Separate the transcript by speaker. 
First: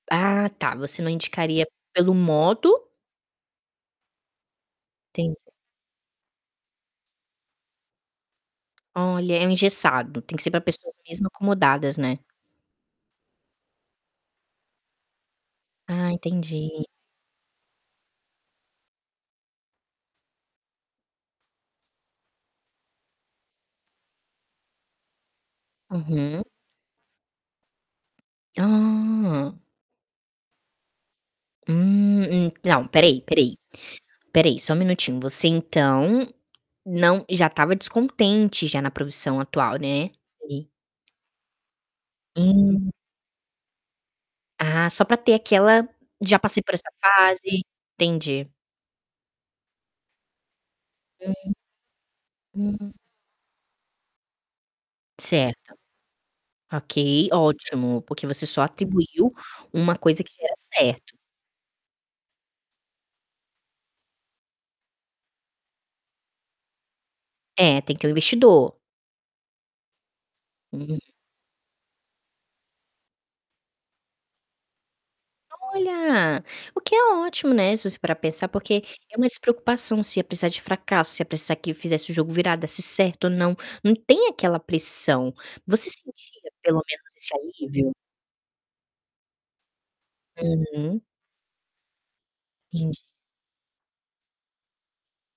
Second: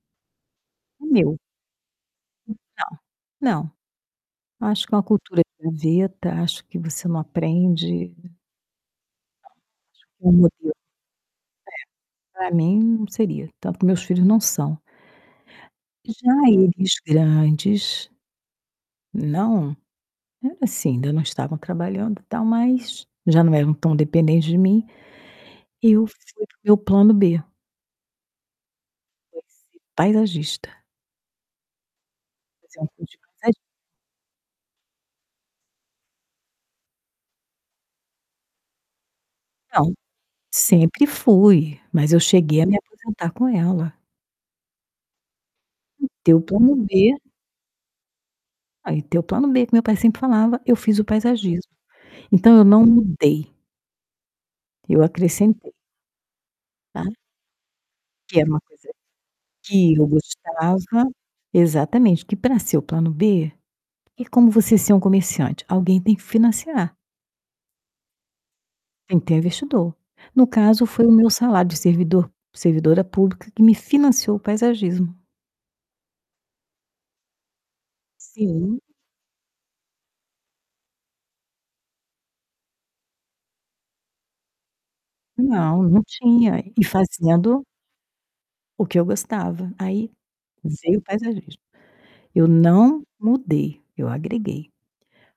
Speaker 1: Ah tá, você
Speaker 2: O
Speaker 1: não
Speaker 2: Meu.
Speaker 1: indicaria pelo
Speaker 2: Hum
Speaker 1: modo?
Speaker 2: não, não. Acho que é uma cultura
Speaker 1: Entendi.
Speaker 2: [unintelligible] acho que você não aprende.
Speaker 1: Olha, é um
Speaker 2: Então acho que
Speaker 1: engessado,
Speaker 2: o
Speaker 1: tem que ser para
Speaker 2: modelo
Speaker 1: pessoas mesmo acomodadas, né.
Speaker 2: é, pra mim não seria. Tanto que meus filhos não são
Speaker 1: Ah,
Speaker 2: já
Speaker 1: entendi.
Speaker 2: eles grandes não. É, assim, ainda não estavam trabalhando e tal, mas já não eram tão dependentes de mim, eu
Speaker 1: Uhum.
Speaker 2: fui para o meu plano B. Foi
Speaker 1: Ah.
Speaker 2: ser paisagista.
Speaker 1: Hum, en
Speaker 2: Fazer
Speaker 1: não,
Speaker 2: um
Speaker 1: espera
Speaker 2: curso
Speaker 1: aí,
Speaker 2: de
Speaker 1: espera
Speaker 2: paisagismo.
Speaker 1: aí. Espera aí, só 1 minutinho, você então, não já estava descontente, já, na profissão atual,
Speaker 2: Não,
Speaker 1: né, e
Speaker 2: sempre fui, mas eu cheguei a me
Speaker 1: Hum.
Speaker 2: aposentar com ela.
Speaker 1: Ah, só para ter aquela:
Speaker 2: Em ter
Speaker 1: "Já
Speaker 2: o
Speaker 1: passei por
Speaker 2: plano
Speaker 1: essa
Speaker 2: B
Speaker 1: fase", entendi.
Speaker 2: Ai e ter o plano B que meu pai sempre falava, eu fiz o
Speaker 1: Hum.
Speaker 2: paisagismo. Então eu não
Speaker 1: Hum.
Speaker 2: mudei eu acrescentei.
Speaker 1: Certo.
Speaker 2: Tá.
Speaker 1: Ok, ótimo, porque
Speaker 2: Que
Speaker 1: você
Speaker 2: era uma
Speaker 1: só
Speaker 2: coisa
Speaker 1: atribuiu
Speaker 2: que
Speaker 1: uma
Speaker 2: eu
Speaker 1: coisa que era
Speaker 2: gostava
Speaker 1: certo.
Speaker 2: exatamente, que para ser o plano B, é como você ser um comerciante, alguém tem que financiar.
Speaker 1: É, tem que ter um investidor.
Speaker 2: Tem que ter investidor. No caso,
Speaker 1: Hum.
Speaker 2: foi o meu salário de servidor servidora pública que me financiou o paisagismo.
Speaker 1: Olha! O que é ótimo, né, se você parar pensar.
Speaker 2: Sim.
Speaker 1: Porque é uma despreocupação, se ia precisar de fracasso, se ia precisar que fizesse o jogo virar, desse certo ou não, não tem aquela pressão.
Speaker 2: Não,
Speaker 1: Você
Speaker 2: não
Speaker 1: sentia
Speaker 2: tinha.
Speaker 1: pelo
Speaker 2: E
Speaker 1: menos esse
Speaker 2: fazendo
Speaker 1: alívio?
Speaker 2: o que eu gostava. Aí, veio
Speaker 1: Uhum.
Speaker 2: o paisagismo. Eu
Speaker 1: Entendi.
Speaker 2: não mudei, eu agreguei.